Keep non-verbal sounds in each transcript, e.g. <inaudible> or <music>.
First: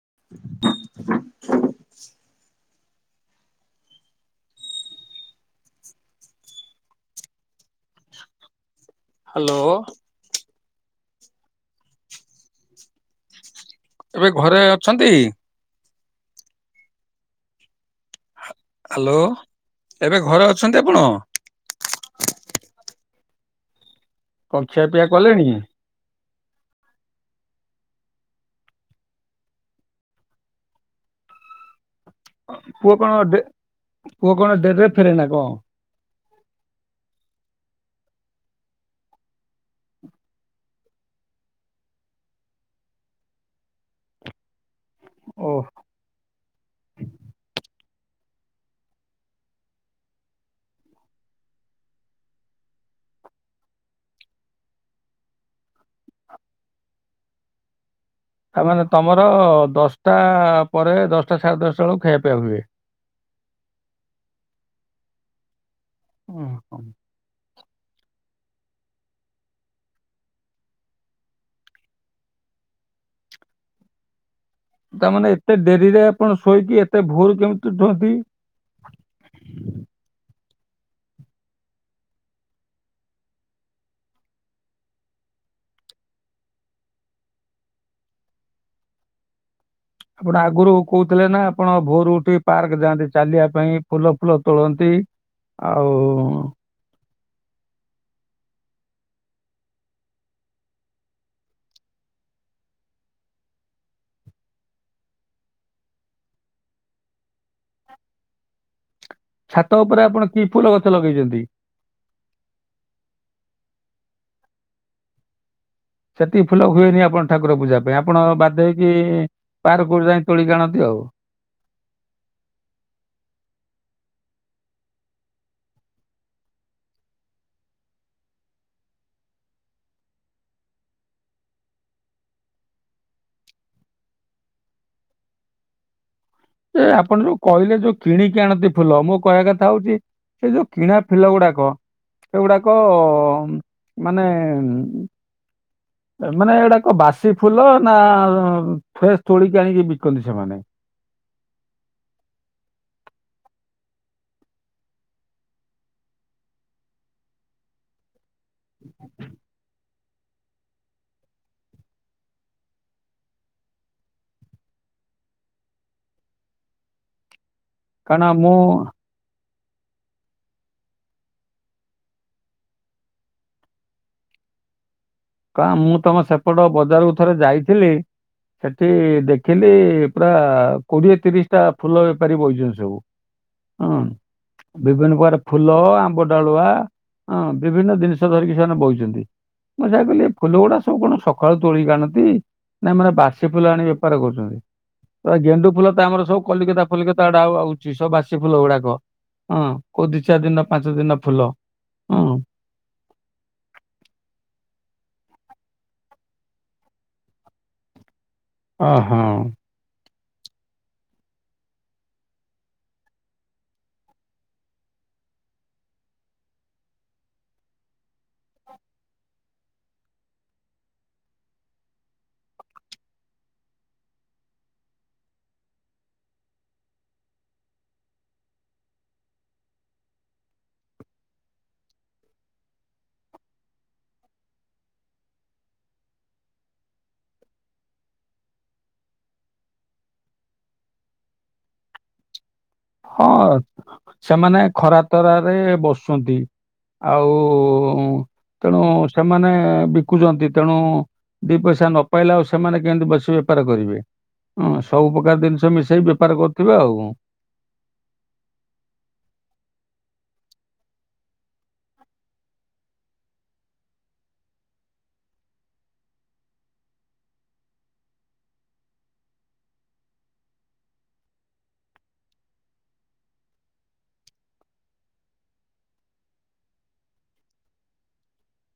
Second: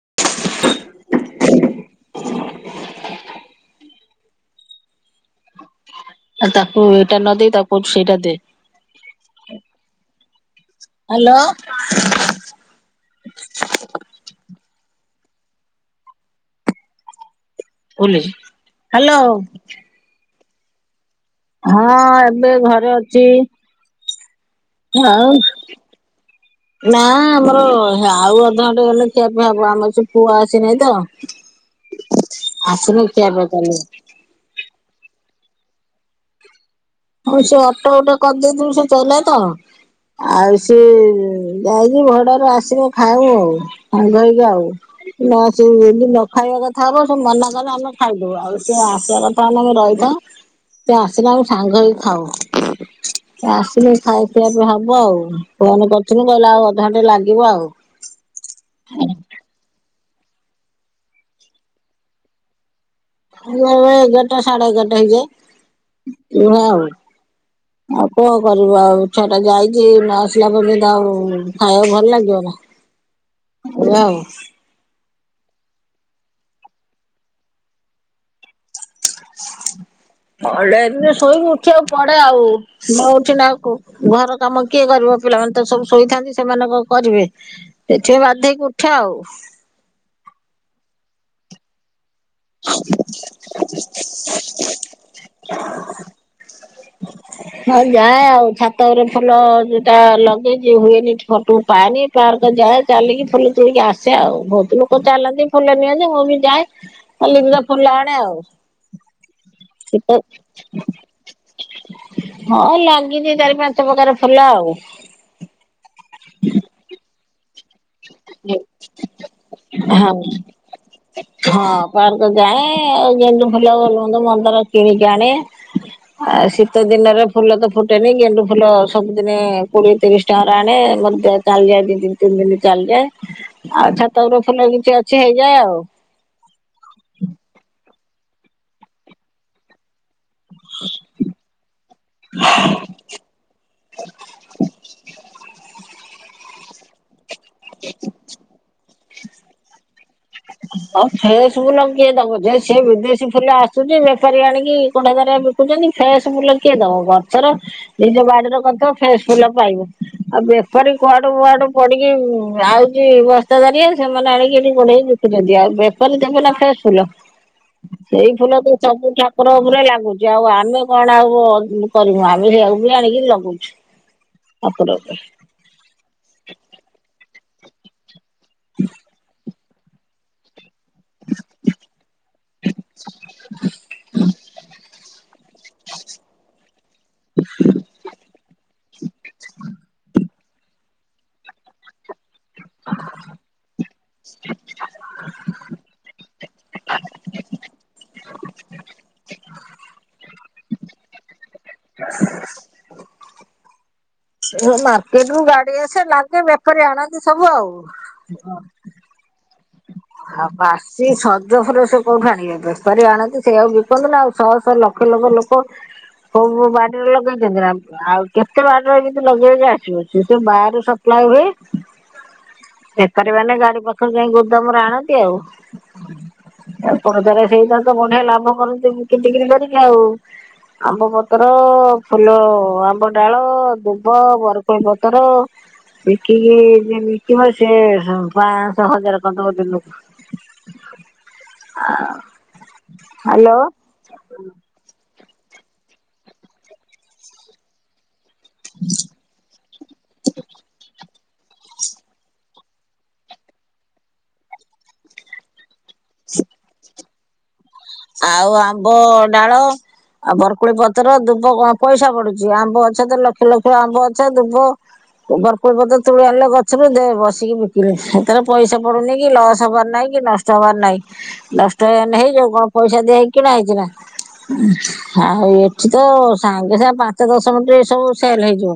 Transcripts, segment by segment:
<unintelligible> <inaudible> ଆ ତାକୁ ଏଇଟା ନଦେଇ ତାପ ସେଇଟା ଦେ। ହ୍ୟାଲୋ। ହ୍ୟାଲୋ। ଏବେ ଘରେ ଅଛନ୍ତି। ବଲଛି ହ୍ୟାଲୋ ଏବେ ଘରେ। ଅଛନ୍ତି ଆପଣ। ହଁ ଏବେ ଘରେ ଅଛି। କଅ ଖିଆ ପିଆ ଆଉ କଲେଣି କି? ନା ଆମର ଆଉ ଅଧଘଣ୍ଟା ଗଲେ ଖିଆପିଆ ହବ ଆମର ସେ ପୁଅ ଆସି ନାହିଁ ତ। ପୁଅ ଆସିଲେ କଣ ଖିଆପିଆ ଚାଲିବ ପୁଅ କଣ ଡେରିରେ ଫେରେ ନା ହ। ହଁ ସେ ଅଟୋ ଉଟୋ କରିଦେଇଥିଲୁ ସେ ଚଲେ ତ ଆଉ ସି ଯାଇକି ଭଡାରୁ ଆସିବ ଖାଉ ଆଉ ସାଙ୍ଗ ହେଇକି ଆଉ। ନା ଓ ସେ ଏତି ନ ଖାଇବା କଥା ହବ ସେ ମନା କଲେ ଆମେ ଖାଇଦବୁ ଆଉ ସେ ଆସିବା କଥାହନେ ଆମେ ରହିଥା, ଉ ସେ ଆସିଲା ଆମେ ସାଙ୍ଗ ହେଇ ଖାଉ ଆସିଲୁ ଖାଇସିବା ବି ହବ ଆଉ ଫୋନ କରିଥିଲୁ କହିଲେ ଆଉ ଅଧଘଣ୍ଟା ଲାଗିବ ଆଉ। ତାମାନେ ତମର ଦଶ ସଟା ପରେ ଦଶଟା ସାଢ଼େ ଦଶଟା ବେଳକୁ ଖାଇବା ପିବା ହୁଏ। ଏବେ ଏଗାରଟା ସାଢେ ଏଗାରଟା ହେଇଯାଏ। ଓ ଏଇଭଳିଆ ହୋ। ଆଉ। ଆଉ କଣ କରିବ ଆଉ ଛୁଆ ଟା ଯାଇଛି ନ ଆସିଲା ପର୍ଯ୍ୟନ୍ତ ଆଉ ଖାଇବାକୁ ଭଲ ଲାଗିବ ନା ଏ ଆଉ। ତାମାନେ ଏତେ ଡେରିରେ ଆପଣ ଶୋଇକି ଏତେ ଭୋର କେମିତି ଉଠନ୍ତି? ପ ଶୋଇକି ଉଠି ଆ ପଡେ ଆଉ ମୁ ଉଠି ନାଉ ଘର କାମ କିଏ କରିବ ପିଲାମାନେ ତ ସବୁ ଶୋଇଥାନ୍ତି ସେମାନଙ୍କ କରିବେ ସେଥିପ ବାଧ ହେଇକି ଉଠିବା ଆଉ। ଆପଣ ଆଗରୁ କହୁଥିଲେ ନା ଆପଣ ଭୋରୁ ପାର୍କ ଯାଆନ୍ତି ଚାଲିବା ପାଇଁ ଫୁଲ ଫୁଲ ତୋଳନ୍ତି ଆଉ ହଁ ଯାଏ ଆଉ ଛାତରେ ଫୁଲ ଯୋଟା ଲଗେଇଛି ହୁଏନି ଫଟ ପାଏନି ପାର୍କ ଯାଏ ଚାଲିକି ଫୁଲ ତୋଳିକି ଆସେ ଆଉ ବହୁତ ଲୋକ ଚାଲନ୍ତି ଫୁଲ ନିଅନ୍ତି ମୁଁ ବି ଯାଏ କାଲି ଫୁଲ ଆଣେ ଆଉ ଛାତ ସେ ଉପରେ ତ ଆପଣ କି ଫୁଲ ଗଛ ଲଗେଇଛନ୍ତି? ହଁ ଲାଗିଛି ଚାରି ପା କେତେ ପ୍ରକାର ଫୁଲ ଆଉ ସେଛତିି ଫୁଲ ହୁଏନି ଆପଣ ଠାକୁର ପୂଜା ପାଇଁ ଆପଣ ବାଧ୍ୟ ହେଇକି ପାର୍କରୁ ଯାଇ ହଁ ତୋଳିକି ଆଣନ୍ତି ଆଉ। ହଁ ପାର୍କ ଯାଏ ଆଉ ଯେମତି ଭଲଲ ହୁ ମ ର କିଣିକି ଆଣେ ଆ ଶୀତ ଦିନରେ ଫୁଲ ତ ଫୁଟେନି ଗେଣ୍ଡୁ ଫୁଲ ସବୁଦିନେ କୋଡିଏ ତିରିଶ ଟଙ୍କାରେ ଆଣେ ମଧ୍ୟ ଚାଲିଯାଏ ଦି ଦତିନି ତିନି ଦିନ ଚାଲିଯାଏ ଆଉ ଛାତ ଉପରେ ଫୁଲ କିଛି ଅଛି ହେଇଯାଏ ଆଉ। ସେ ଆପଣ ଯୋଉ କହିଲେ ଯୋଉ କିଣିକି ଆଣତି ଫୁଲ ମୋ କଇବା କଥା ହଉଛି କିନ୍ତୁ କିଣା ଫୁଲ ଗୁଡାକ ଏଗୁଡାକ ମାନେ ଉ ମାନେ ଏଇୁଡାକ ବାସ ସେ ଫୁଲ ନା ଫ୍ରେଶ ତୋଳିକି ଆଣିକି ବି କୁ ସେମାନେ। ଆଉ ଫ୍ରେଶ ଫୁଲ କିଏ ଦବ ଯେ? ସିଏ ବିଦେଶୀ ଫୁଲ ଆସୁଛି ବେପାରୀ ଆଣିକି କଡା ଦାରିଆ ବିକୁଛନ୍ତି। ଫ୍ରେଶ ଫୁଲ କିଏ ଦବ? ଗଛର ନିଜ ବାଡି ତ ଫ୍ରେଶ ଫୁଲ ପାଇବୁ। ଆଉ ବେପାରୀ କୁଆଡୁ କୁଆଡୁ ପଡିକି ଆଉଛି ବସ୍ତା ଦାରିଆ ସେମାନେ ଆଣିକି ଏଠି ବଢେଇ ଛନ୍ତି ଆଉ ବେପାରି ଦେବେ ନା ଫ୍ରେସ ଫୁଲ। ସେଇ କାରଣ ଫୁଲ ମୁଁ ତ ସବୁଠା ଠାକୁରଙ୍କ ଉପରେ ଲାଗୁଛି ଆଉ ଆମେ କଣ ଆଉ କରିବୁ ଆମେ ବି ଆଣିକି ଲଗୁଛୁ ଠାକୁରଙ୍କୁ। କ ମୁଁ ତମ ସେପଟ ବଜାରକୁ ଥରେ ଯାଇଥିଲି। ସେଠି ଦେଖି ଥିଲି ପୁରା କୋଡିଏ ତିରିଶ ଟା ଫୁଲ ବେପାରୀ ବଇଛନ୍ତି ସବୁ ହୁଁ। ବିଭିନ୍ନ ପ୍ର ଫୁଲ ଆମ୍ବ ଡାଳୁଆ ବିଭିନ୍ନ ଜିନିଷ ଧରିକି ସେମାନେ ବଇଛନ୍ତି ମୁଁ ସେ ସେ ଫୁଲ ଗୁଡା ସବୁ କଣ ସକାଳୁ ତୋଳିିକି ଆଣନ୍ତି? ନାଇ ମାନେ ବାସି ଫୁଲ ଆଣି ବେପାର କରୁଛନ୍ତି। ତ ଗେଣ୍ଡୁ ଫୁଲ ତ ଆମର ସବୁ କଲିକତା ଫଲିକତା ଆଡା ଆଉ ଆଉଛି ସବ ବାସି ଫୁଲ ଗୁଡାକ ହଁ କୋଉ ଦି ଚାରି ଦିନ ପାଞ୍ଚ ଦିନ ଫୁଲ ହୁଁ। ମାର୍କେଟ ରୁ ଗାଡି ଆସେ ଲାଗେ ବେପାରୀ ଆଣନ୍ତି ସବୁ ଆଉ। ଅ ହଁ। ଆଉ ବାସି ସଜ ଫୁଲ ସେ କୋଉଠି ଆଣିବେ? ବେପାରୀ ଆଣନ୍ତି ସେ ଆକୁ ବିକନ୍ତି ନା ଆଉ ଶହ ଶହ ଲକ୍ଷ ଲକ୍ଷ ଲୋକ କୋଉ ବାଡିରେ ଲଗେଇଛନ୍ତି ନା ଆଉ କେତେ ବାଡ଼ିରେ ଏମତି ଲଗେଇବେ ଆସିବ ସେ ତ ବାହରୁ ସପ୍ଲାାଇ ହୁଏ ବେପାରୀ ମାନେ ଗାଡି ପାଖରେ ଯାଇ ଗୋଦାମରେ ଆଣନ୍ତି। ଆଉପଦାର ସେଇଟା ତ ବଢିଆ ଲାଭ କରନ୍ତି ବିକିରି ଟିକରି କରିକି ଆଉ। ଆମ୍ବ ପତର, ଫୁଲ, ଆମ୍ବ ଡାଳ, ଦୁବ, ବରକୋଳି ପତର ବିକିକି ଯିଏ ବିକିବ ସିଏ ପାଆଶହ ହଜାର କରିଦବ ଦିନକୁ। ଆ। ହଁ ସେମାନେ ଖରା ତରାରେ ବସୁଛନ୍ତି ଆଉ ତେଣୁ ସେମାନେ ବିକୁଚନ୍ତି ତେଣୁ ଦି ପଇସା ନ ପାଇଲେ ଆଉ ସେମାନେ କେମିତି ବସି ବେପାର କରିବେ। ହଁ ସବୁ ପ୍ରକାର ଜିନିଷ ମି ସେଇ ବେପାର କରୁଥିବେ ଆଉ। ଆଉ ଆମ୍ବଡ଼ାଳ ଆଉ ବରକୋଳି ପତ୍ର ଦୁବ କଣ ପଇସା ପଡୁଚି ଆମ୍ବ ଗଛ ତ ଲକ୍ଷ ଲକ୍ଷ ଆମ୍ବ ଗଛ ଦୁବ ବରକୋଳି ପତ୍ର ତୋଳି ଆଣିଲ ଗଛରୁ ଦେ ବସିକି ବିକିଲେ ହେତେରେ ପଇସା ପଡୁନି କି ଲସ ହେବାର ନାଇ କି ନଷ୍ଟ ହେବାର ନାଇ ନଷ୍ଟ ହେଇଗନେ ହେଇଯାଉ କଣ ପଇସା ଦିଆ ହେଇକି କିଣା ହେଇଚିନା ଆଉ ଏଠି ତ ସାଙ୍ଗେ ସାଙ୍ଗେ ପାଞ୍ଚ ଦଶ ମିନିଟ ସବୁ ସେଲ ହେଇଯିବ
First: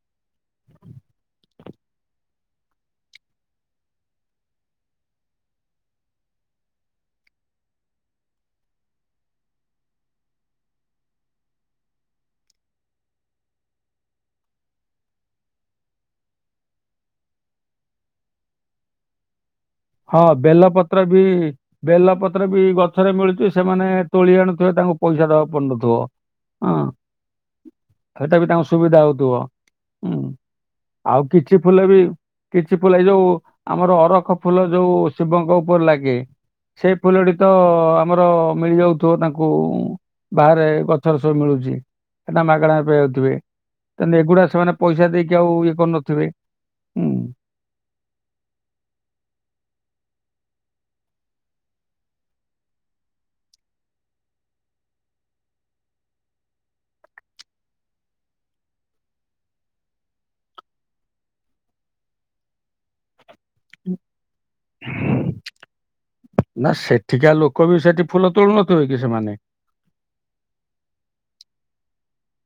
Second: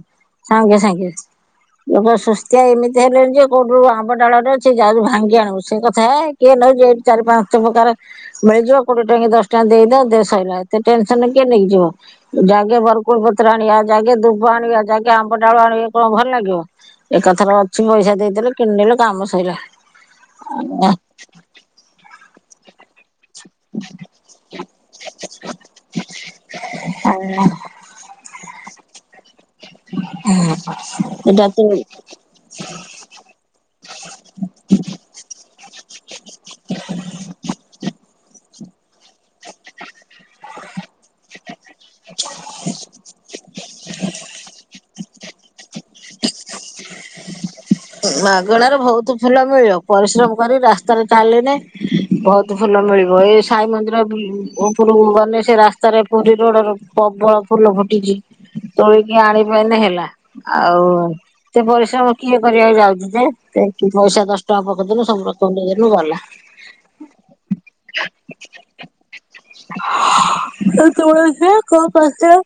ସାଙ୍ଗେ ସାଙ୍ଗେ ଲୋକ ସୁସତିଆ ଏମିତି ହେଲେଣି ଯେ କୋଉଠୁ ଆମ୍ବ ଡାଳେ ଅଛି ଯାଉଚୁ ଭାଙ୍ଗି ଆଣିବୁ ସେ କଥା ଏ କିଏ ନଉଚି ଏଇଠୁ ଚାରି ପାଞ୍ଚ ପ୍ରକାର ମିଳିଯିବ। କୋଡିଏ ଟଙ୍କା ଦଶ ଟଙ୍କେ ଦେଇଦଅ ଦେ ସରିଲା ଏତେ ଟେନସନ କିଏ ନେଇକିଯିବ ଯାକେ ବରକୁଳ ପତ୍ର ଆଣିବା ଯାଗେ ଦୁବ ଆଣିବା ଯାଗେ ଆମ୍ବ ଡାଳ ଆଣିବା କଣ ଭଲ ଲାଗିବ ଏକାଥରେ ଅଛି ପଇସା ଦେଇଦେଲେ କିଣିଦେଲେ କାମ ସଇଲା। ହଁ ବେଲପତ୍ର ବି ବେଲପତ୍ର ବି ଗଛରେ ମିଳୁଚି ସେ। ମାନେ ତୋଳି ଆଣୁଥିବେ ତାଙ୍କୁ ପଇସା ଦବାକୁ ପଡୁ ନଥିବ ହଁ ହେଟା ବି ତାଙ୍କୁ ସୁବିଧା ହଉଥୁବ। ହୁଁ ଆଉ ଏଇଟା କିଛି ତୁ ଫୁଲ ବି କିଛି ଫୁଲ ଏ ଯୋଉ ଆମର ଅରଖ ଯୋଉ ଶିବଙ୍କ ଉପରେ ଲାଗେ ସେଇ ଫୁଲଟି ତ ଆମର ମିଳି ଯାଉଥିବ ତାଙ୍କୁ ବାହାରେ ଗଛର ସବୁ ମିଳୁଚି। ହେଟା ମାଗଣାରେ ପାଇଯାଉଥିବେ। ତାନେ ଏଗୁଡା ସେମାନେ ପଇସା ଦେଇକି ଆଉ ଇଏ କରୁନଥିବେ ହୁଁ। ମାଗଣାରେ ବହୁତ ଫୁଲ ମିଳିବ ପରିଶ୍ରମ କରି ରାସ୍ତାରେ ଚାଲେନେ ବହୁତ ଫୁଲ ମିଳିବ ଏଇ ସାଇ ମନ୍ଦିର ଉପରକୁ ଗନେ ସେ ରାସ୍ତାରେ ପୁରୀ ରୋଡର ପ୍ରବଳ ଫୁଲ ଫୁଟିଛି ତୋଳିକି ଆଣିପାଇଁନେ ହେଲା ଆଉ ଏତେ ପରିଶ୍ରମ କିଏ କିଏ ଯାଉଚି ଯେ। ପଇସା ଦଶ ଟଙ୍କା ପକେଇଦେଲୁ ହୁଁ। ସବୁରତ ନେଇ ଗଲୁ ଗଲା। ନା ସେଠିକା ଲୋକ ବି ସେଠି ଫୁଲ ତୋଳୁନଥିବେ କି ସେମାନେ? କଣ କରୁଛ?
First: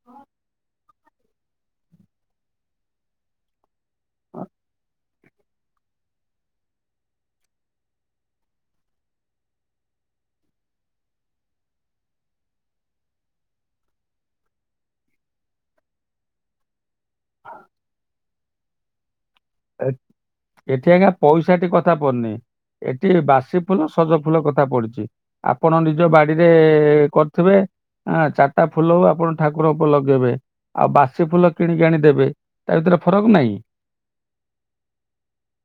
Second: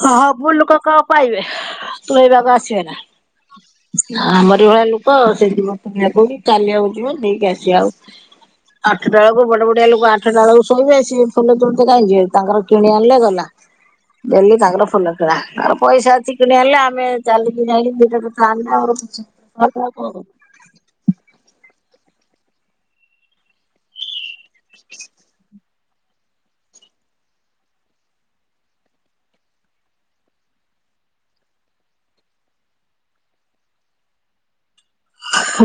ହଁ ସବୁ ଲୋକ କଣ ପାଇବେ ତୋଳି ବାକୁ ଆସିବେ ନା। ଆମରି ଭଳିଆ ଲୋ କ <unintelligible> କାଲି ଆକୁ ଯିବ ନେଇକି ଆସିବା ଆଉ ଆଠଟା ବେଳକୁ ବଡ ବଡିଆ ଲୋକ ଆଠଟା ବେଳକୁ ଶୋଇବେ ସିଏ ଫୁଲ ତୋଲିତେ କାଇଁ ଯିବେ ତାଙ୍କର କିଣି ଆଣିଲେ ଗଲା। ଡେଲି ତାଙ୍କର ଫୁଲ କିଣା ତାଙ୍କର ପଇସା ଅଛି କିଣି ଆଣିଲେ। ଆମେ ଚାଲିିକି ଯାଇକି ଦିଇଟା <unintelligible> ଏଠି ଆଜ୍ଞା ପଇସାଟି କଥା ପନି ଏଠି ବାସି ଫୁଲ ସଜ ଫୁଲ କଥା ପଡିଚି। ଆପଣ ନିଜ ବାଡ଼ିରେ କରିଥିବେ ଚାରିଟା ଫୁଲ ହୋଉ ଆପଣ ଠାକୁର ଉପରେ ଲଗେଇବେ ଆଉ ବାସି ଫୁଲ କିଣିକି ଆଣି ଦେବେ ତା ଭିତରେ ଫରକ ନାହିଁ।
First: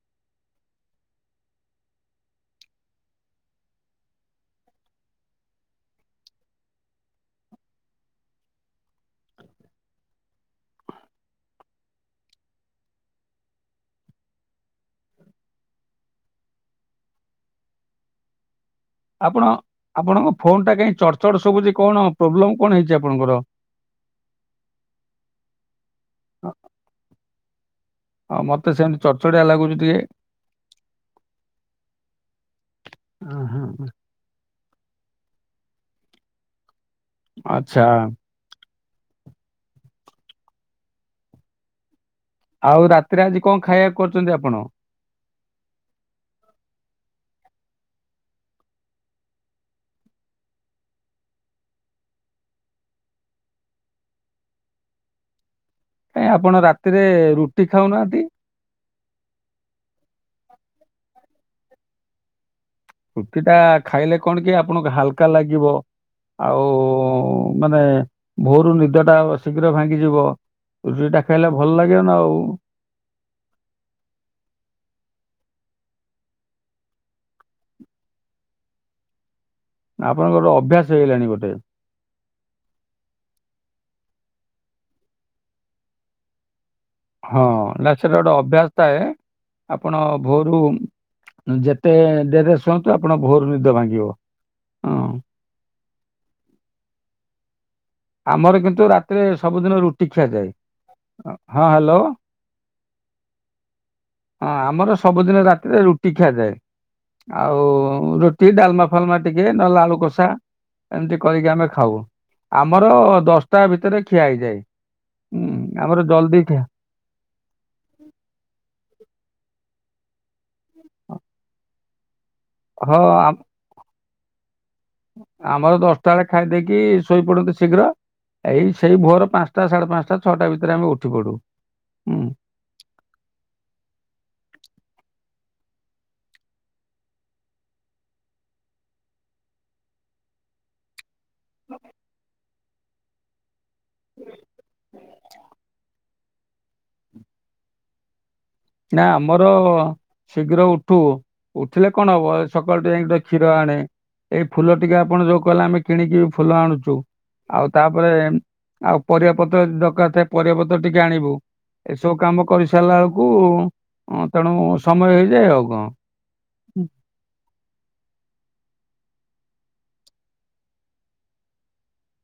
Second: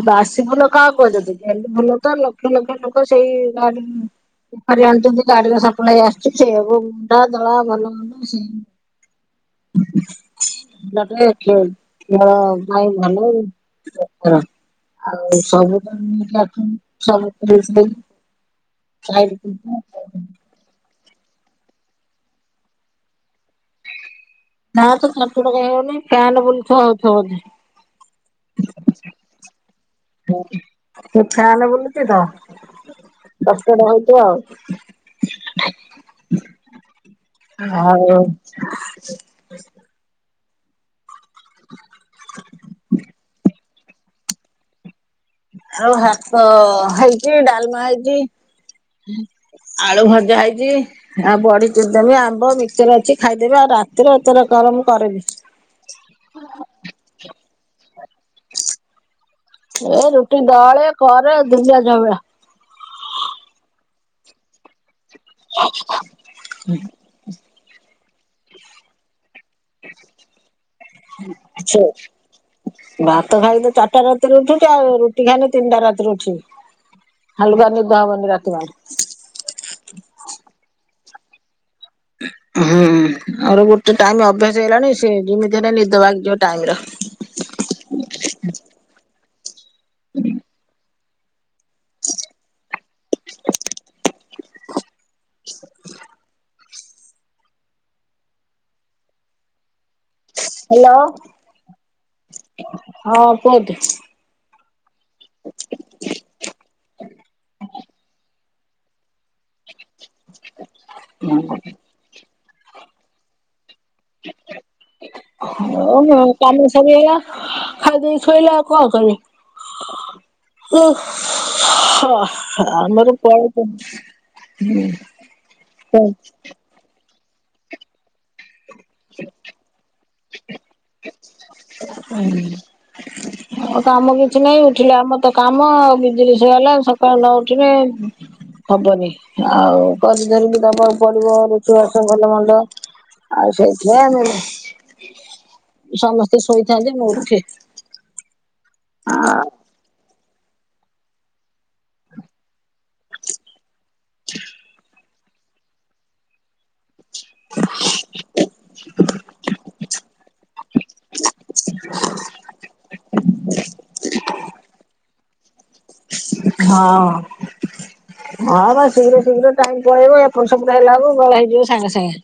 ବାସି ଫୁଲ କାହାକୁ କୁହାଯାଉଛି ଗେଣ୍ଡୁ ଫୁଲ ତ ଲକ୍ଷ ଲକ୍ଷ ଲୋକ ସେଇ ଗାଡି ବେପାରୀ ଆଣୁଚନ୍ତି ଗାଡିରେ ସପ୍ଲାଇ ଆସୁଚି ସେୟାକୁ ମଣ୍ଡା ଦଳା ଭଲ ମନ୍ଦ। ଖେଳ ପାଇଁ ଭଲ ଆଉ ସବୁୁ <unintelligible> ଆପଣ ଆପଣଙ୍କ ଫୋନ ଟା କାଇଁ ଚଡ୍ ଚଡ୍ ସୁବୁଚି କଣ ପ୍ରୋବ୍ଲେମ କଣ ହେଇଚି ଆପଣଙ୍କର? ନା ତ ଚଡ୍ ଚଡ୍ କାଇଁ ହଉନି ଫ୍ୟାନ ବୁଲୁଥବ ହଉଥବ ବୋଧେ। ହଁ ମତେ ସେମିତି ଚଚଡିଆ ଲାଗୁଛି ଟିକେ। ଫ୍ୟାନ୍ ବୁଲୁଛି ତ ହଁ ଚଡ୍ ହଁ। ଚଡ୍ ହୋଇଛି ଆଉ ଆଚ୍ଛା ହଉ ଆଉ ରାତିରେ ଆଜି କଅଁ ଖାଇବାକୁ? କରୁଚନ୍ତି ଆପଣ। ଆଉ ଭାତ ହେଇଚି ଡାଲମା ହେଇଚି ଆଳୁଭଜା ହେଇଚି ଆଉ ବଡି ଚୁରିଦେମି ଆମ୍ବ ମିକ୍ସଚର ଅଛି ଖାଇଦେବେ ଆଉ ରାତିରେ ଏତେରକମର ମୁଁ କରେନି। କାଇଁ ଆପଣ ରାତିରେ ରୁଟି ଖାଉନାହାନ୍ତି। ଟି ଦଳେ କରେ ଦୁନିଆ ଜବିଳା। ଉଟି ଟା ଖାଇଲେ କଣ କି ଆପଣଙ୍କ ହାଲକ୍ କା ଲାଗିବ ଆଉ ମାନେ ଭୋରୁ ନିଦଟା ଶୀଘ୍ର ଭାଙ୍ଗିଯିବ ରୁଟିଟା ଖାଇଲେ ଭଲ ଲାଗିବ ନା ଆଉ <unintelligible> ଭାତ ଖାଇଲେ ଚାରଟା ରାତିରେ ଉଠୁଚୁ ଆଉ ରୁଟି ଖାଇଲେ ତିନଟା ରାତିରେ ଉଠି ହାଲୁକା ନିଦ ହବନି ରାତି ଜାଙ୍କ। ଆପଣଙ୍କର ଅଭ୍ୟାସ ହେଇଗଲାଣି ଗୋଟେ। ଉ ହୁଁ ମୋର ଗୋଟେ ଟାଇମ ଅଭ୍ୟାସ ହେଇଲାଣି ସେ ଯେମିତି ହେଲେ ନିଦ ଭାଙ୍ଗିଯିବ ଟାଇମରେ। ହଁ ନା ସେଟା ଗୋଟେ ଅଭ୍ୟାସ ଥାଏ ଆପଣ ଭୋରୁମ୍ ଯେତେ ଡେରିରେ ଶୁଅନ୍ତୁ ଆପଣ ଭୋରୁ ନିଦ ଭାଙ୍ଗିବ ଅଁ। ଆମର କିନ୍ତୁ ରାତିରେ ସବୁଦିନ ରୁ ଟି ଖିଆଯାଏ, ହ୍ୟାଲୋ ଅଁ ହଁ ହ୍ୟାଲୋ ହଁ ପୁଅଟି ଅଁ ଆମର ସବୁଦିନେ ରାତିରେ ରୁଟି ଖିଆଯାଏ ଆଉ ଟି ଡାଲ୍ମା ଫାଲ୍ମା ଟିକେ ନଲେ ଆଳୁ କୋଷା ଏମିତି କରିକି ଆମେ ଖାଉ। ଆମର ଦଶଟା ଭିତରେ ଖିଆ ହେଇଯାଏ। ହୁଁ ହ ଆମର ମ ଜଲଦି ଖିଆ କାମ ସରିଗଲା ଖାଇଦେଇ ସୋଇଲା ଆଉ କଅଁ କରିବା। <unintelligible> <inaudible> ହଁ ଆମର ଆମ- କଣ କରୁଛୁ? ଆମର ଦଶଟା ବେଳେ ଖାଇଦେଇକି ଟି ଶୋଇପଡନ୍ତି ଶୀଘ୍ର। ଏଇ ସେଇ ଭୋର ପାଞ୍ଚଟା ସାଢେ ପାଞ୍ଚଟା। ଛଅଟା ଭିତରେ ଆମେ ଉଠି ପଡୁ। ହୁଁ। <unintelligible> କାମ କିଛି ନାଇଁ ଉଠିଲେ ଆମ ତ କାମ ମ <unintelligible> ସକାଳୁ ନଉଠିନେ ହବନି ଆଉ କରି ଧରିକି ଦବ। ପଡିବ ରୋଷେଇ ବାସ ଭଲ ମନ୍ଦ। ଆଉ ସେଇ ଯା ନେଇଯା <inaudible> ସମସ୍ତ ସେ ଶୋଇ <unintelligible> ନା ଆମର ଶୀଘ୍ର ଉଠୁ ଉଠିଲେ କଣ ହବ ସକାଳୁୁ ଯାଇକି ନି ତ କ୍ଷୀର ଆଣେ। ଏଇ ଫୁଲ ଟିକେ ଆପ୍ ଆପଣ ଯୋଉ କହିଲେ ଆମେ କିଣିକି ଫୁଲ ଆଣୁଛୁ। ଆଉ ତାପରେ ଆଉ ପରିବା ପତ୍ର ଯଦି ଦରକାର ଥାଏ ପରିବା ପତ୍ର ଟିକେ ଆଣିବୁ ଏସବୁ କାମ କରିସାରିଲା ବେଳକୁ ଉଁ ଉଁ ତେଣୁ ସବୁ ସମୟ ହେଇଯାଏ ଆଉ କଣ। ହଁ ହଁ ବା ଶିଘ୍ର ଶୀଘ୍ର ଟାଇମ୍ ପଳେଇବ ଏପଟ୍ ସେପଟ ହେଲା ବେଳକୁ ବେଳ ହେଇଯିବ ସାଙ୍ଗେ ସାଙ୍ଗେ।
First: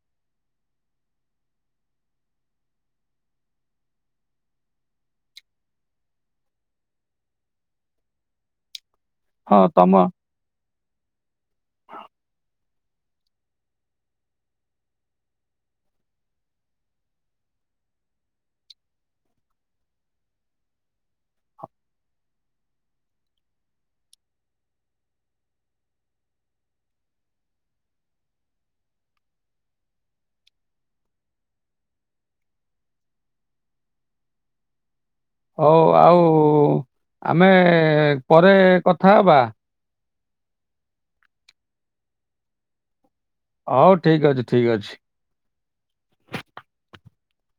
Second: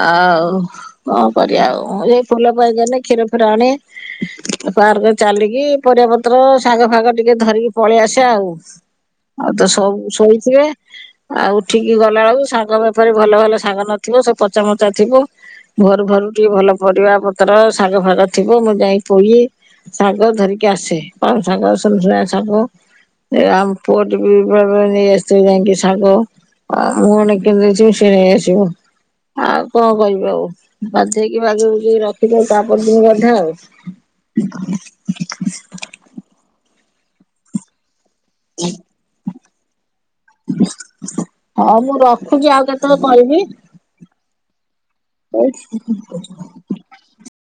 ଆଉ କଣ କରିବା ଆଉ ଏ ଫୁଲ ପାଇ ଗଲେ କ୍ଷୀର ଫୀର ଆଣି ପାର୍କ ରେ ଚାଲିକି ପରିବା ପତ୍ର ଶାଗ ଫାାଗ ଟିକେ ଧରିକି ପଳେଇ ଆସେ ଆଉ। ଆଉ ତ ହଁ ସବୁ ତମ ଶୋଇଥିବେ ଆଉ ଉଠିକି ଗଲା ବେଳକୁ ଶାଗ ବେ ତାପରେ ଭଲ ଭଲ ଶାଗ ନଥିବ ସେ ପଚାମଚା ଥିବ ଘରୁ ଭରୁ ଟିକେ ଭଲ ପରିବା ପତ୍ର ଶାଗ ଫାଗ ଥିବ ମୁଁ ଯାଇ ପୋଇ, ଶାଗ ଧରିକି ଆସେ। ପୋଇଶାଗ, ସୁନୁସୁନିଆ ଶାଗ ଆମ ପୁଅଟିବି ବେଳେ ବେଳେ ନେଇ ଆସିଥିବ ଯାଇକି ଶାଗ। ଆ ମୁଁ ଏଣେ କିଣି ଦେଇଥିବି ସିଏ ନେଇ ଆସିବ। ଆଉ କଣ କହିବି ଆଉ ବାଧ୍ୟ ହେଇକି <unintelligible> ରଖି ଦିଏ। ତାପରକୁ <unintelligible> ଆଉ। ହଉ ଆଉ ଆମେ ପରେ କଥା ହବା। ହଁ ମୁଁ ରଖୁଛି ଆଉ କେତେ ବେଳେ ହଉ ଠିକ୍ ଅଛି। ଠିକ୍ ଅଛି। <inaudible>